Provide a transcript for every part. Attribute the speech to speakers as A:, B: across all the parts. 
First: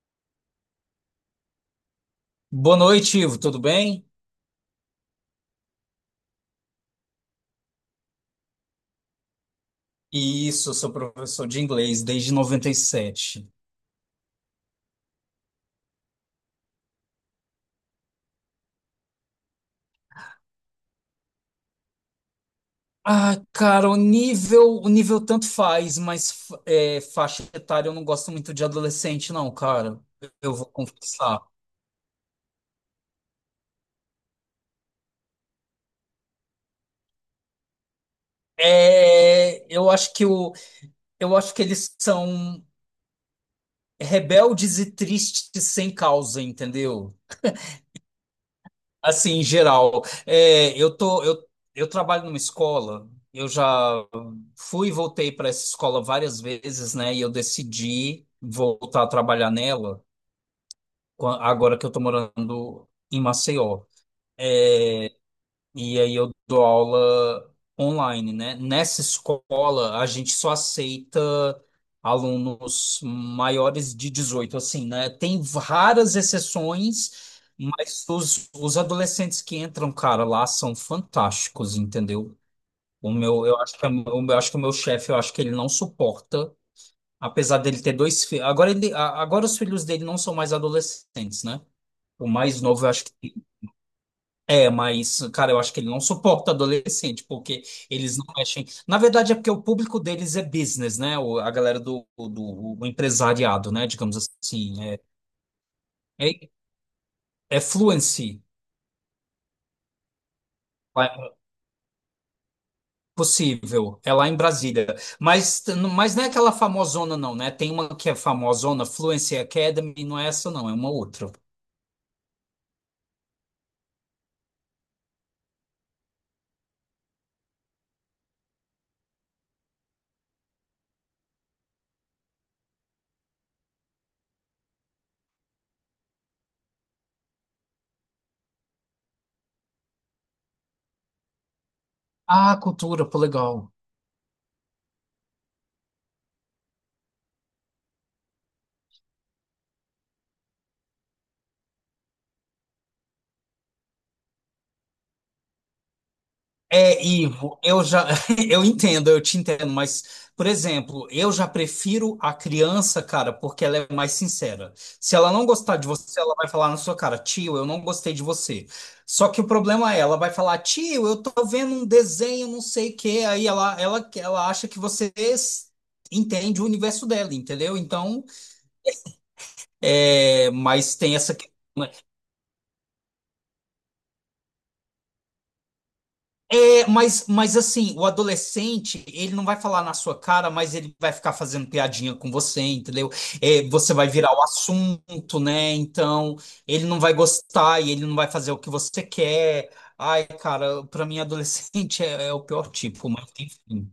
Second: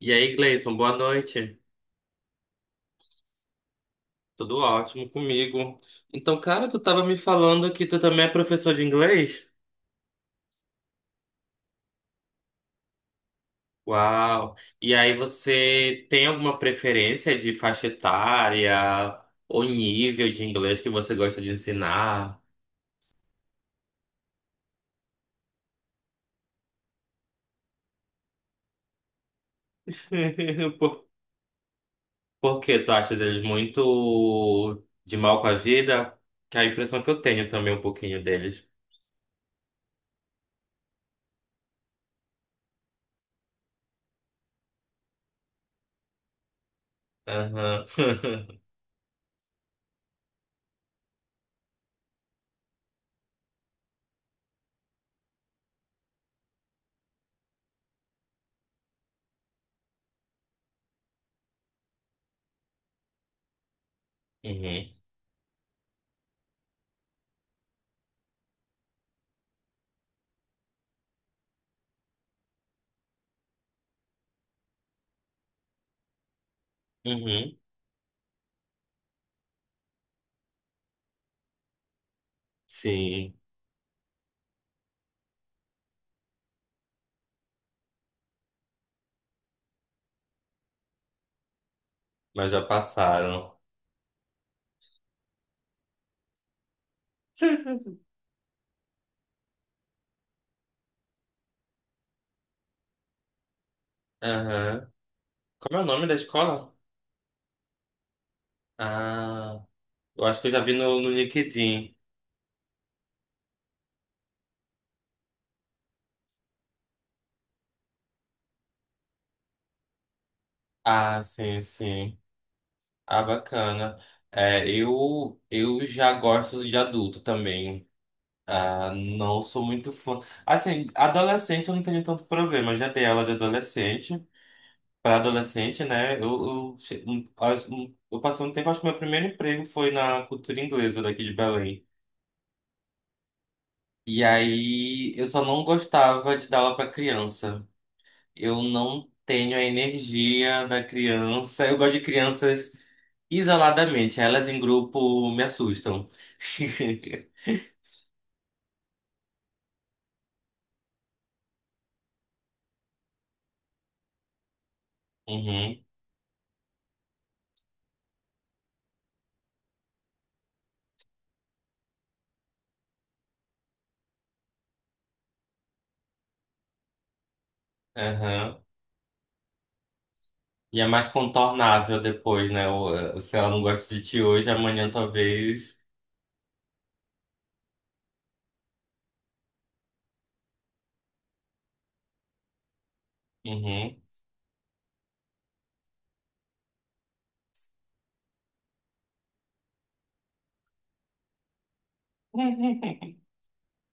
A: E aí, Gleison, boa noite.
B: Boa noite, Ivo, tudo bem?
A: Tudo ótimo comigo. Então, cara, tu tava me falando que tu também é professor de inglês?
B: Isso, eu sou professor de inglês desde 97.
A: Uau! E aí, você tem alguma preferência de faixa etária ou nível de inglês que você gosta de ensinar?
B: Ah, cara, o nível tanto faz, mas faixa etária eu não gosto muito de adolescente, não, cara. Eu vou
A: Por,
B: confessar.
A: por quê? Tu achas eles muito de mal com a vida? Que é a impressão que eu tenho também um pouquinho deles.
B: É, eu acho que eles são rebeldes e tristes sem causa, entendeu?
A: Aham.
B: Assim, em geral. É, eu trabalho numa escola, eu já. Fui e voltei para essa escola várias vezes, né? E eu decidi voltar a trabalhar nela agora que eu estou morando em Maceió.
A: Uhum.
B: E aí eu dou aula online, né? Nessa escola, a gente só aceita alunos maiores de 18, assim, né? Tem raras exceções,
A: Uhum.
B: mas os adolescentes que entram, cara, lá são fantásticos, entendeu?
A: Sim,
B: Eu acho que o meu chefe, eu acho que ele não suporta, apesar dele ter dois filhos. Agora, agora os filhos dele não são mais adolescentes, né? O
A: mas já
B: mais novo, eu acho que
A: passaram.
B: é, mas, cara, eu acho que ele não suporta adolescente, porque eles não mexem. Na verdade, é porque o público deles é business, né? A galera do empresariado, né? Digamos assim.
A: Aham. Como é o nome da
B: É,
A: escola?
B: é Fluency.
A: Ah, eu acho que eu já vi no
B: É
A: LinkedIn.
B: possível. É lá em Brasília. Mas, mas não é aquela famosona, não, né? Tem uma que é famosona, Fluency Academy, não é essa, não, é uma
A: Ah,
B: outra.
A: sim, sim. Ah, bacana. É, eu já gosto de adulto também. Ah, não sou muito fã. Assim, adolescente eu não tenho tanto problema. Já dei aula de adolescente. Para adolescente, né? Eu passei um tempo, acho que meu primeiro emprego foi na Cultura Inglesa daqui de Belém.
B: Ah, cultura, pô, legal.
A: E aí eu só não gostava de dar aula para criança. Eu não tenho a energia da criança. Eu gosto de crianças isoladamente. Elas em grupo me assustam.
B: É, Ivo, eu já eu entendo, eu te entendo, mas, por exemplo, eu já prefiro a criança, cara, porque ela é mais sincera. Se ela não gostar
A: Uhum,
B: de você, ela vai falar na sua cara, tio, eu não gostei de você. Só que o problema é, ela vai falar, tio, eu tô vendo um desenho, não sei o quê, aí ela acha que você entende o universo dela, entendeu? Então,
A: aham.
B: é,
A: E é
B: mas
A: mais
B: tem essa questão.
A: contornável depois, né? Se ela não gosta de ti hoje, amanhã talvez.
B: É, mas assim, o adolescente, ele não vai falar na sua cara, mas ele vai ficar fazendo piadinha com você, entendeu? É, você
A: Uhum.
B: vai virar o assunto, né? Então, ele não vai gostar e ele não vai fazer o que você quer. Ai, cara, pra mim, adolescente é o pior tipo, mas enfim.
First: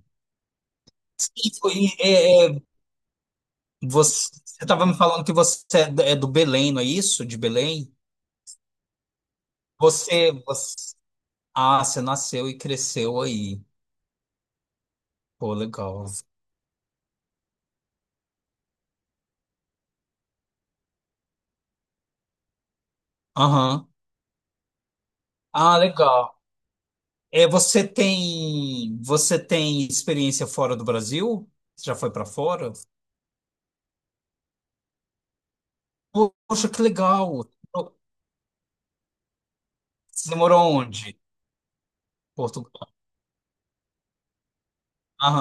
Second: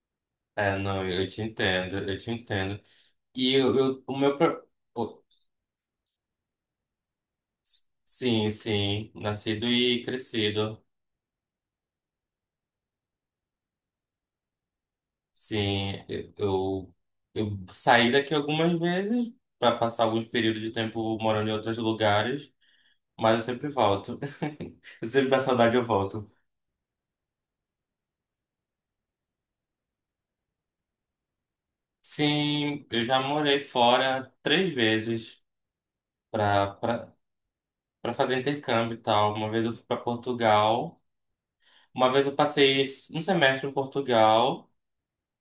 A: É, não, eu te
B: Sim,
A: entendo, eu te entendo. E eu- o
B: você,
A: meu. Pro-
B: você tava me
A: o-
B: falando que você é do Belém, não é isso? De Belém?
A: Sim, sim, nascido e
B: Você, você...
A: crescido.
B: Ah, você nasceu e cresceu aí. Pô,
A: Sim,
B: legal.
A: eu saí daqui algumas vezes para passar alguns períodos de tempo morando em outros lugares, mas eu sempre
B: Aham.
A: volto. Eu sempre dá saudade,
B: Ah,
A: eu volto.
B: legal. É, você tem experiência fora do Brasil? Você já foi para fora?
A: Sim, eu já morei fora três vezes
B: Poxa,
A: para
B: que
A: para
B: legal.
A: para fazer intercâmbio e tal. Uma vez eu fui para
B: Você morou
A: Portugal,
B: onde?
A: uma vez eu passei
B: Portugal.
A: um semestre em Portugal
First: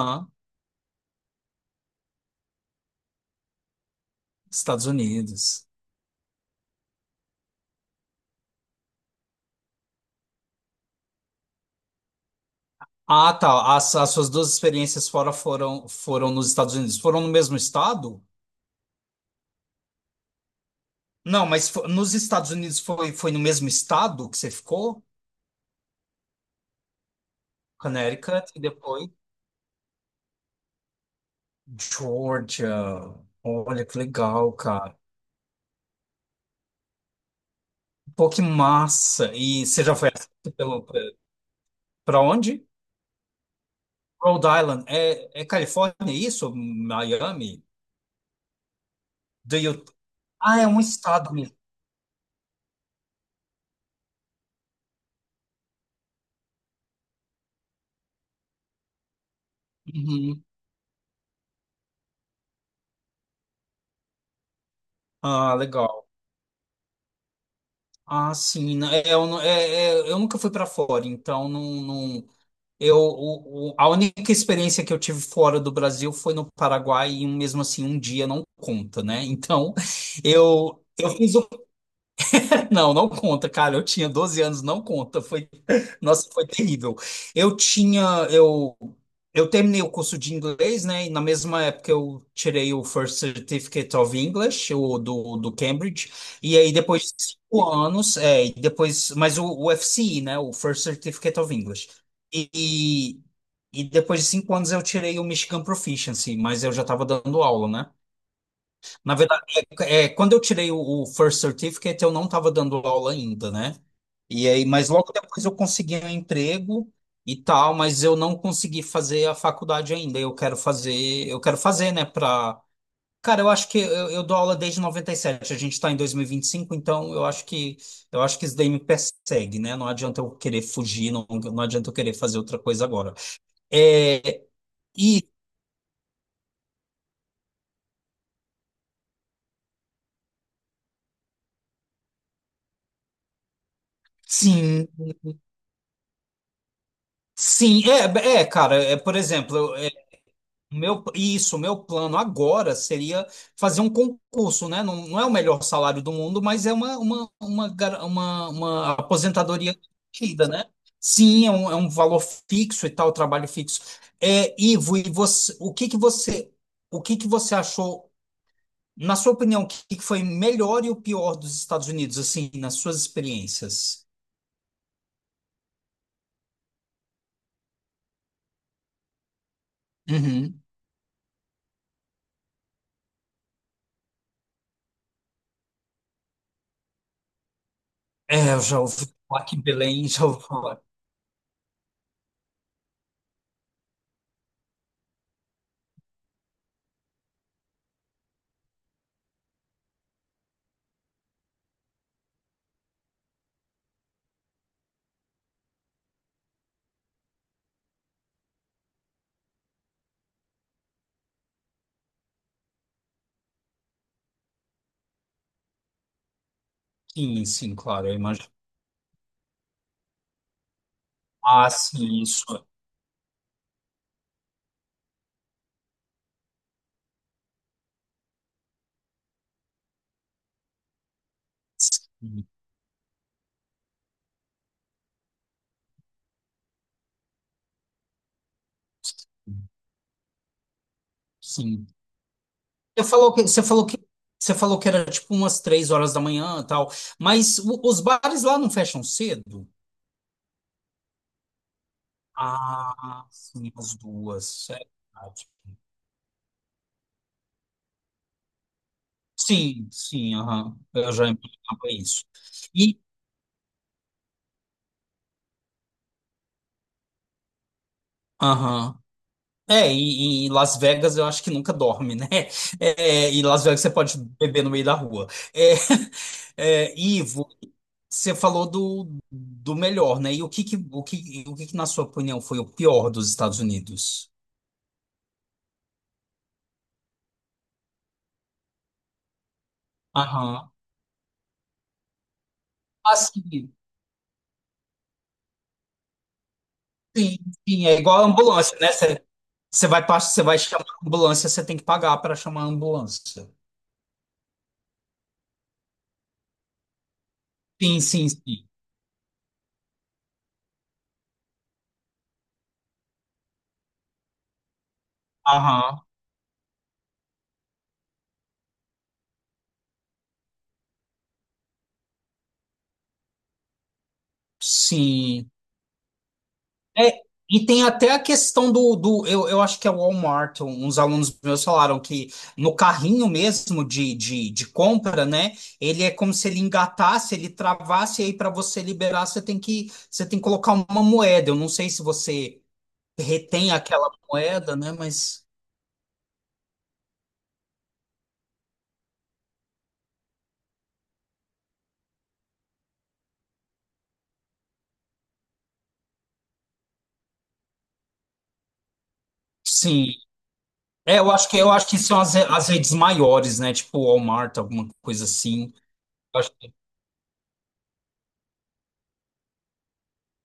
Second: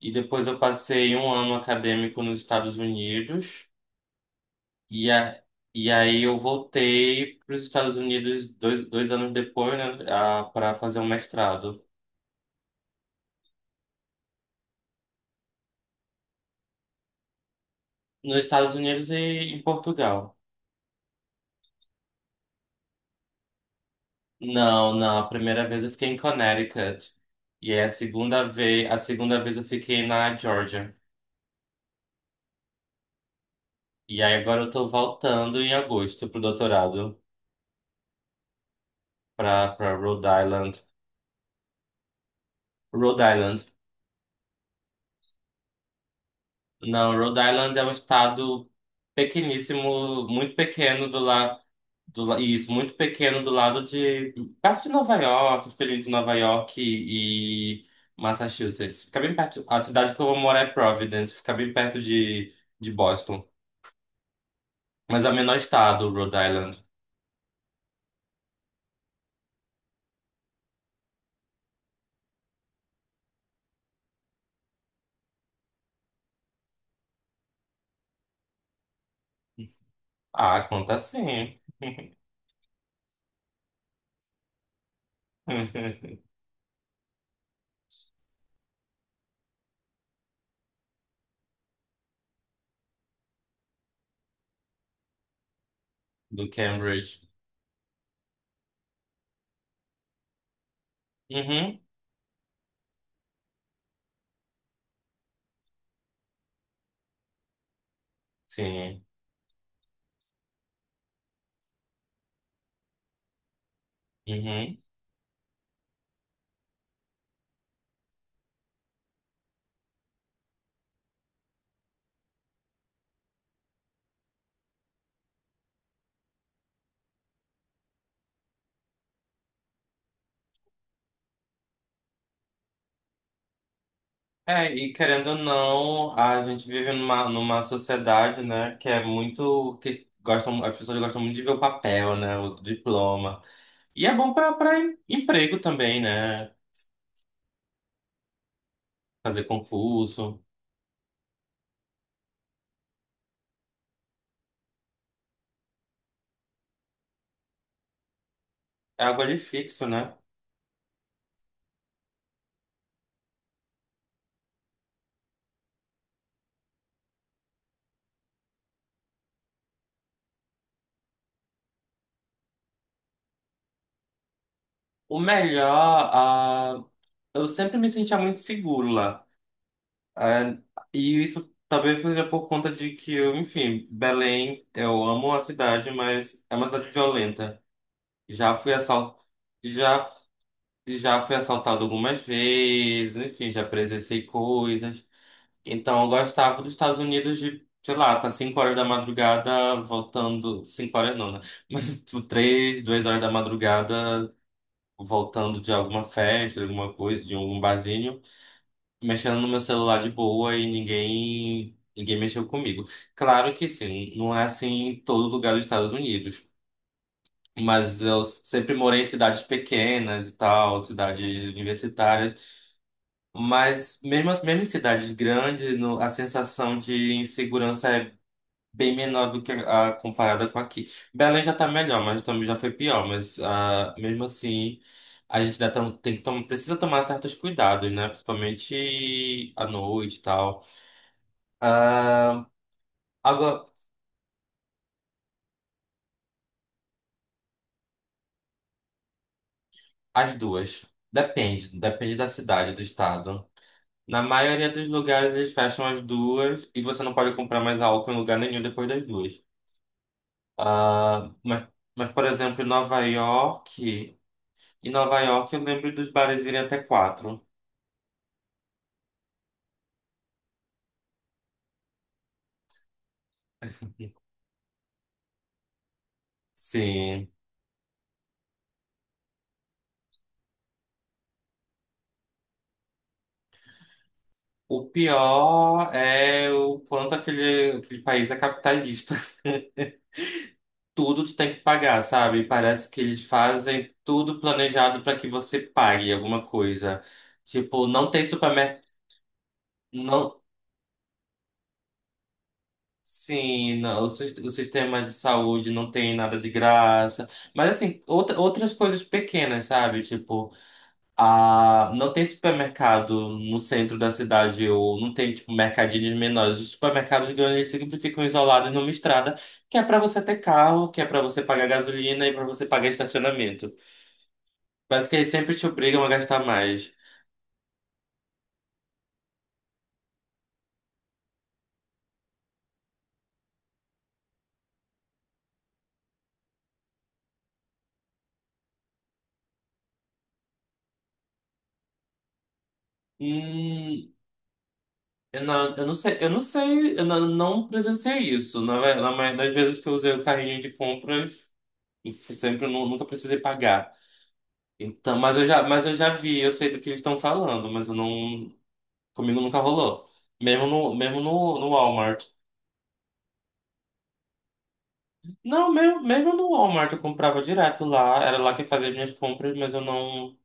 A: e depois eu passei um ano acadêmico nos Estados Unidos.
B: Estados
A: E, a,
B: Unidos.
A: e aí eu voltei para os Estados Unidos dois anos depois, né, para fazer um mestrado.
B: Ah, tá. As suas duas experiências fora foram nos Estados Unidos. Foram no mesmo estado?
A: Nos Estados Unidos e em Portugal.
B: Não, mas nos Estados Unidos foi no mesmo estado que você
A: Não,
B: ficou?
A: não, a primeira vez eu fiquei em Connecticut. E aí a segunda
B: Connecticut e
A: vez, a
B: depois
A: segunda vez eu fiquei na Georgia.
B: Georgia. Olha que
A: E aí
B: legal,
A: agora eu tô
B: cara.
A: voltando em agosto pro doutorado,
B: Pô, que massa. E
A: para
B: você
A: para
B: já foi
A: Rhode
B: aceito
A: Island.
B: pelo. Para onde?
A: Rhode Island.
B: Rhode Island. É Califórnia é isso?
A: Não, Rhode
B: Miami?
A: Island é um estado
B: Do you...
A: pequeníssimo, muito
B: Ah, é um
A: pequeno do
B: estado mesmo.
A: lado isso, muito pequeno do lado de. Perto de Nova York, fica ali entre Nova York e Massachusetts. Fica bem perto. A cidade que eu vou
B: Uhum.
A: morar é Providence, fica bem perto de Boston. Mas é o
B: Ah,
A: menor
B: legal.
A: estado, Rhode Island.
B: Ah, sim, né. é, Eu, não- é, é, Eu nunca fui para fora, então não, não, a única experiência que eu tive fora do Brasil foi no Paraguai e mesmo assim um dia não conta, né? Então
A: Ah,
B: eu
A: conta
B: eu fiz
A: sim.
B: Não, não conta, cara. Eu tinha 12 anos, não conta. Foi, nossa, foi terrível. Eu tinha, eu, eu terminei o curso de inglês, né? E na mesma época eu tirei o First Certificate of English, o do Cambridge.
A: Do
B: E aí depois de
A: Cambridge.
B: 5 anos, e depois, mas o FCE, né? O First Certificate of
A: Uhum,
B: English. E, e depois de 5 anos eu tirei o Michigan Proficiency, mas eu já estava dando aula, né?
A: sim.
B: Na verdade, quando eu tirei o First Certificate, eu não estava dando aula ainda, né? E aí,
A: Uhum.
B: mas logo depois eu consegui um emprego e tal, mas eu não consegui fazer a faculdade ainda. Eu quero fazer, né? Pra... Cara, eu acho que eu dou aula desde noventa e sete. A gente está em dois mil e vinte e cinco, então eu acho que isso daí me persegue, né? Não adianta eu querer fugir, não, não adianta eu querer fazer outra coisa agora. É,
A: É, e
B: e
A: querendo ou não, a gente vive numa sociedade, né, que é muito. Que gostam, as pessoas gostam muito de ver o papel, né, o diploma. E é bom para
B: sim,
A: emprego também, né?
B: sim, cara, por
A: Fazer
B: exemplo,
A: concurso.
B: Isso, o meu plano agora seria fazer um concurso, né? Não, não é o melhor salário do mundo, mas é uma
A: É algo ali
B: aposentadoria
A: fixo, né?
B: garantida, né? Sim, é um valor fixo e tal, trabalho fixo. É, Ivo, e você, o que que você achou, na sua opinião, o que que foi melhor e o pior dos Estados Unidos, assim, nas suas experiências?
A: O melhor, eu sempre me sentia muito seguro lá. Ah,
B: Uhum.
A: e isso talvez seja por conta de que eu, enfim, Belém, eu amo a cidade, mas é uma cidade violenta.
B: É,
A: Já
B: eu
A: fui
B: já ouvi
A: assal...
B: falar que
A: já,
B: Belém, já ouvi falar.
A: já fui assaltado algumas vezes, enfim, já presenciei coisas. Então, eu gostava dos Estados Unidos de, sei lá, tá 5 horas da madrugada voltando. 5 horas não, né? Mas tipo, 3, 2 horas da madrugada voltando de alguma festa, de alguma coisa, de algum barzinho, mexendo no meu celular de boa e ninguém mexeu comigo. Claro que sim, não é assim em todo lugar dos Estados Unidos.
B: Sim, sim,
A: Mas
B: claro, eu
A: eu
B: imagino.
A: sempre morei em cidades pequenas e tal, cidades
B: Ah, sim, isso.
A: universitárias. Mas mesmo em cidades grandes, a sensação de insegurança é bem menor do que a comparada com aqui. Belém já tá melhor, mas também já
B: É.
A: foi pior. Mas mesmo assim, a gente dá, tam- tem que tom- precisa tomar certos cuidados, né? Principalmente à noite e tal.
B: Sim.
A: Ah,
B: Você falou que, você
A: agora,
B: falou que, Você falou que era tipo umas 3 horas da manhã e tal, mas os bares lá não fecham cedo?
A: as duas. Depende da cidade, do
B: Ah,
A: estado.
B: sim, as
A: Na maioria
B: duas. É
A: dos lugares
B: verdade.
A: eles fecham as duas e você não pode comprar mais álcool em lugar nenhum depois das duas.
B: Sim, sim, aham. Eu já
A: Ah,
B: imaginava isso.
A: por exemplo,
B: E,
A: Em Nova York eu lembro dos bares irem até quatro.
B: aham. É, e em Las Vegas eu acho que nunca dorme, né? É, e Las Vegas você pode beber no meio da rua. É, é,
A: Sim.
B: Ivo, você falou do melhor, né? E o que que, na sua opinião, foi o pior dos Estados Unidos?
A: O pior é o quanto aquele país é capitalista.
B: Aham.
A: Tudo tu tem que pagar, sabe? Parece que eles
B: Assim,
A: fazem tudo planejado para que você pague alguma coisa.
B: sim, sim,
A: Tipo,
B: é
A: não
B: igual
A: tem
B: a ambulância,
A: supermercado.
B: né? Você, você vai, pass-
A: Não,
B: você vai chamar a ambulância, você tem que pagar para chamar a ambulância.
A: sim, não, o sistema de saúde não tem nada de graça. Mas assim,
B: Sim, sim,
A: outra,
B: sim.
A: outras coisas pequenas, sabe? Tipo. Ah, não tem supermercado no centro da cidade, ou não tem, tipo,
B: Aham.
A: mercadinhos menores. Os supermercados grandes eles sempre ficam isolados numa estrada, que é pra você ter carro, que é pra você pagar gasolina e pra você pagar estacionamento. Parece que eles
B: Sim.
A: sempre te obrigam a gastar mais.
B: É, e tem até a questão do eu acho que é o Walmart, uns alunos meus falaram que no carrinho mesmo de compra, né? Ele é como se ele engatasse, ele travasse, e aí para você liberar, você tem que colocar uma moeda. Eu não sei se você retém
A: Hum,
B: aquela moeda, né?
A: eu
B: Mas
A: não, eu não sei, eu não, não presenciei isso. Na maioria das vezes que eu usei o carrinho de compras, eu sempre nunca precisei pagar. Então, mas eu já vi, eu sei do que eles estão falando, mas eu não. Comigo nunca rolou.
B: sim.
A: Mesmo no,
B: É,
A: mesmo
B: eu acho que
A: no, no
B: eu acho que são
A: Walmart.
B: as redes maiores, né? Tipo Walmart, alguma coisa
A: Não,
B: assim.
A: mesmo
B: Eu
A: no
B: acho-
A: Walmart eu comprava direto lá. Era lá que fazia minhas compras, mas eu não,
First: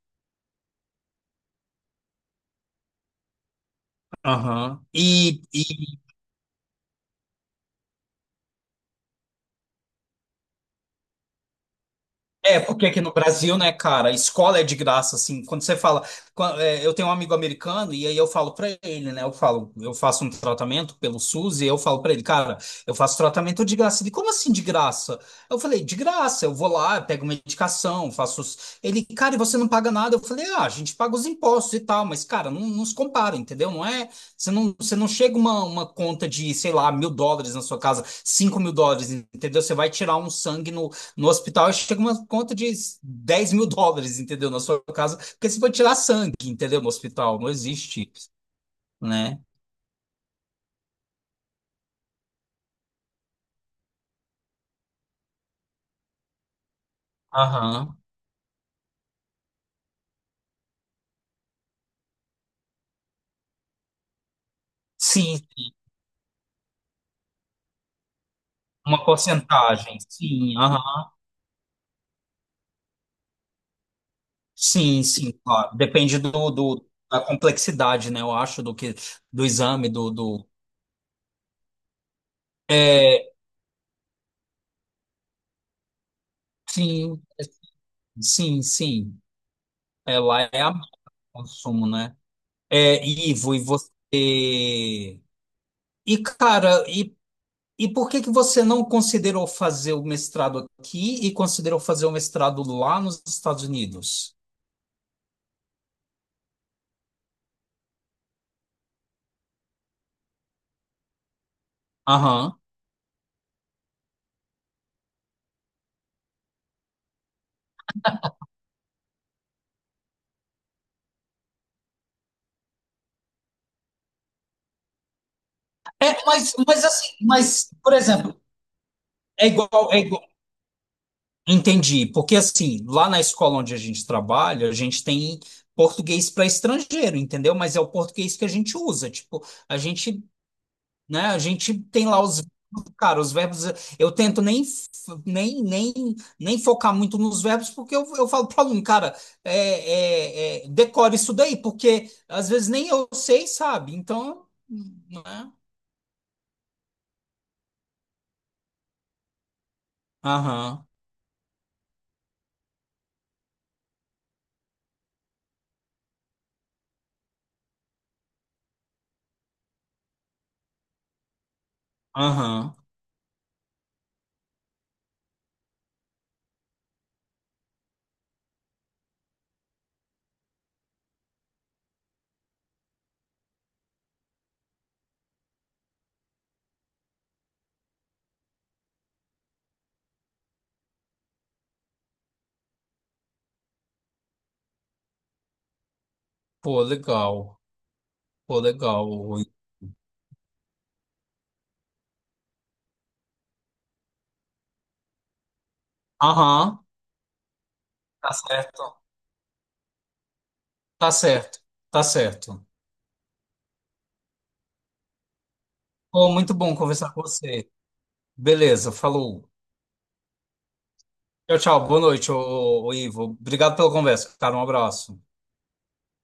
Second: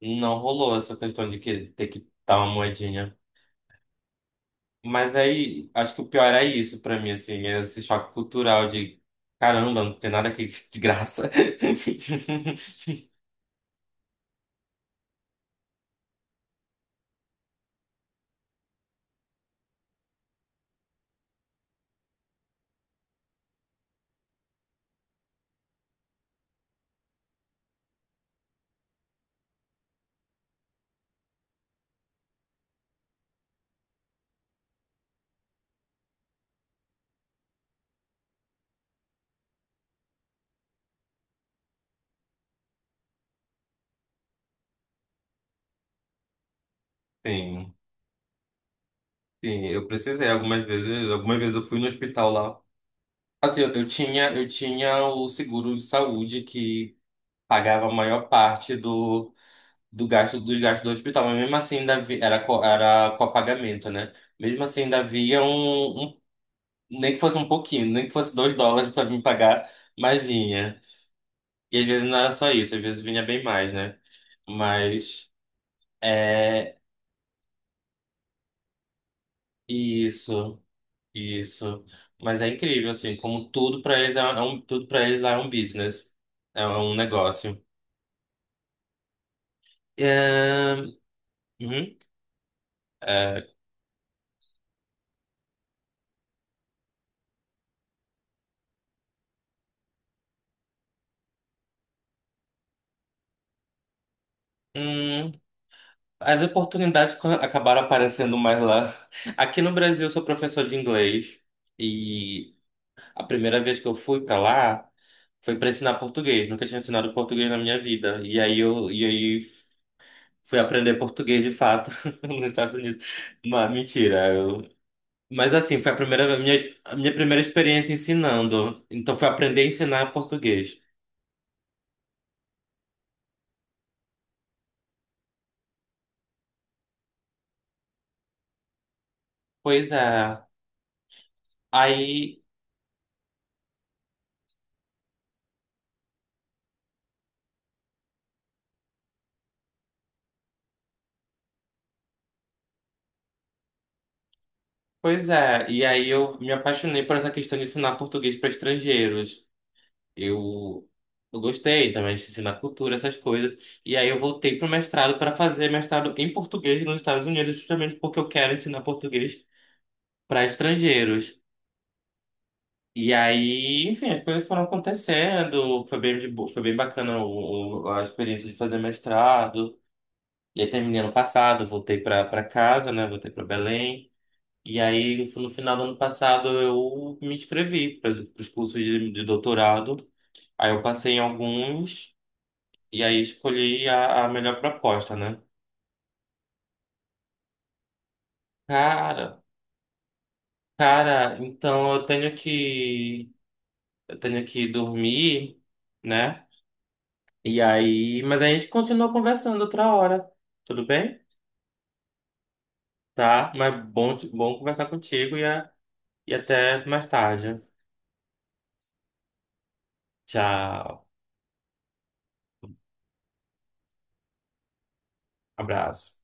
A: não rolou essa questão de que ter que dar uma moedinha.
B: Aham.
A: Mas aí, acho que o pior é isso pra mim, assim, é esse choque cultural de caramba, não tem nada aqui de graça.
B: É, porque aqui no Brasil, né, cara, escola é de graça, assim, quando você fala, eu tenho um amigo americano e aí eu falo pra ele, né, eu falo, eu faço um tratamento pelo SUS e eu falo pra ele, cara, eu faço tratamento de graça. Ele, como assim de graça? Eu falei, de graça, eu vou lá, pego medicação, faço... os-" Ele, cara, e você não paga nada? Eu falei, ah, a gente paga os impostos e tal, mas, cara, não, não se compara, entendeu? Não é, você não chega uma conta de, sei lá, 1.000 dólares na sua casa, 5.000 dólares, entendeu? Você vai tirar um sangue no hospital, chega uma conta de 10.000 dólares, entendeu? Na sua casa, porque você vai tirar sangue, entendeu? No hospital, não
A: Sim,
B: existe, né?
A: sim, eu precisei algumas vezes. Algumas vezes eu fui no hospital lá. Assim, eu tinha o seguro de saúde que pagava a
B: Aham.
A: maior parte do do gasto dos gastos do hospital, mas mesmo assim ainda havia, era copagamento, né? Mesmo assim ainda
B: Sim,
A: nem que fosse um pouquinho, nem que fosse 2 dólares
B: uma
A: para me pagar,
B: porcentagem.
A: mas
B: Sim,
A: vinha.
B: aham.
A: E às vezes não era só isso, às vezes vinha bem mais, né?
B: Sim,
A: Mas
B: sim, claro. Depende
A: é
B: da complexidade, né? Eu acho, do que do exame.
A: isso, isso. Mas é incrível assim,
B: É,
A: como tudo para eles é, é um tudo para eles lá é um business, é um
B: sim,
A: negócio.
B: sim, sim. É, lá é
A: É,
B: a consumo,
A: uhum,
B: né? É,
A: é,
B: Ivo, e você. E, cara, e por que que você não considerou fazer o mestrado aqui e considerou fazer o mestrado lá nos Estados Unidos?
A: hum, as oportunidades acabaram aparecendo mais lá. Aqui no Brasil, eu sou professor de inglês e
B: Aham.
A: a primeira vez que eu fui para lá foi para ensinar português. Nunca tinha ensinado português na minha vida. E aí fui aprender português de fato nos Estados Unidos. Mas mentira, eu... Mas assim, foi
B: É, mas, mas
A: a
B: assim,
A: minha primeira
B: mas,
A: experiência
B: por exemplo,
A: ensinando. Então foi
B: é
A: aprender a
B: igual, é
A: ensinar
B: igual.
A: português.
B: Entendi, porque assim, lá na escola onde a gente trabalha, a gente tem português para estrangeiro, entendeu? Mas é o português que a gente usa, tipo, a
A: Pois é.
B: gente né? A gente tem lá
A: Aí,
B: os, cara, os verbos, eu tento nem, f- nem, nem, nem focar muito nos verbos, porque eu falo para o aluno, cara, decore isso daí, porque às vezes nem eu sei, sabe? Então,
A: pois
B: né?
A: é. E aí eu me apaixonei por essa questão de ensinar português para estrangeiros.
B: Aham,
A: Eu, eu gostei também de ensinar cultura, essas coisas. E aí eu voltei para o mestrado para fazer mestrado em português nos Estados Unidos, justamente porque eu quero ensinar português para estrangeiros.
B: aham.
A: E aí, enfim, as coisas foram acontecendo. Foi bem bacana a experiência de fazer mestrado. E aí terminei ano passado, voltei para casa, né? Voltei para Belém. E aí, no final do ano passado, eu me inscrevi para os cursos de doutorado. Aí eu passei em alguns. E aí escolhi a melhor proposta, né?
B: Pô, legal. Pô, legal.
A: Cara,
B: Rui.
A: cara, então eu tenho que dormir, né?
B: Aham,
A: E aí,
B: tá
A: mas a gente
B: certo.
A: continua conversando outra hora, tudo
B: Tá
A: bem?
B: certo, tá certo.
A: Tá, mas bom, bom conversar contigo e, a-
B: Pô,
A: e
B: muito bom
A: até mais
B: conversar com
A: tarde.
B: você. Beleza, falou.
A: Tchau,
B: Tchau, tchau. Boa noite, Ivo. Obrigado pela conversa, cara. Um abraço.
A: abraço.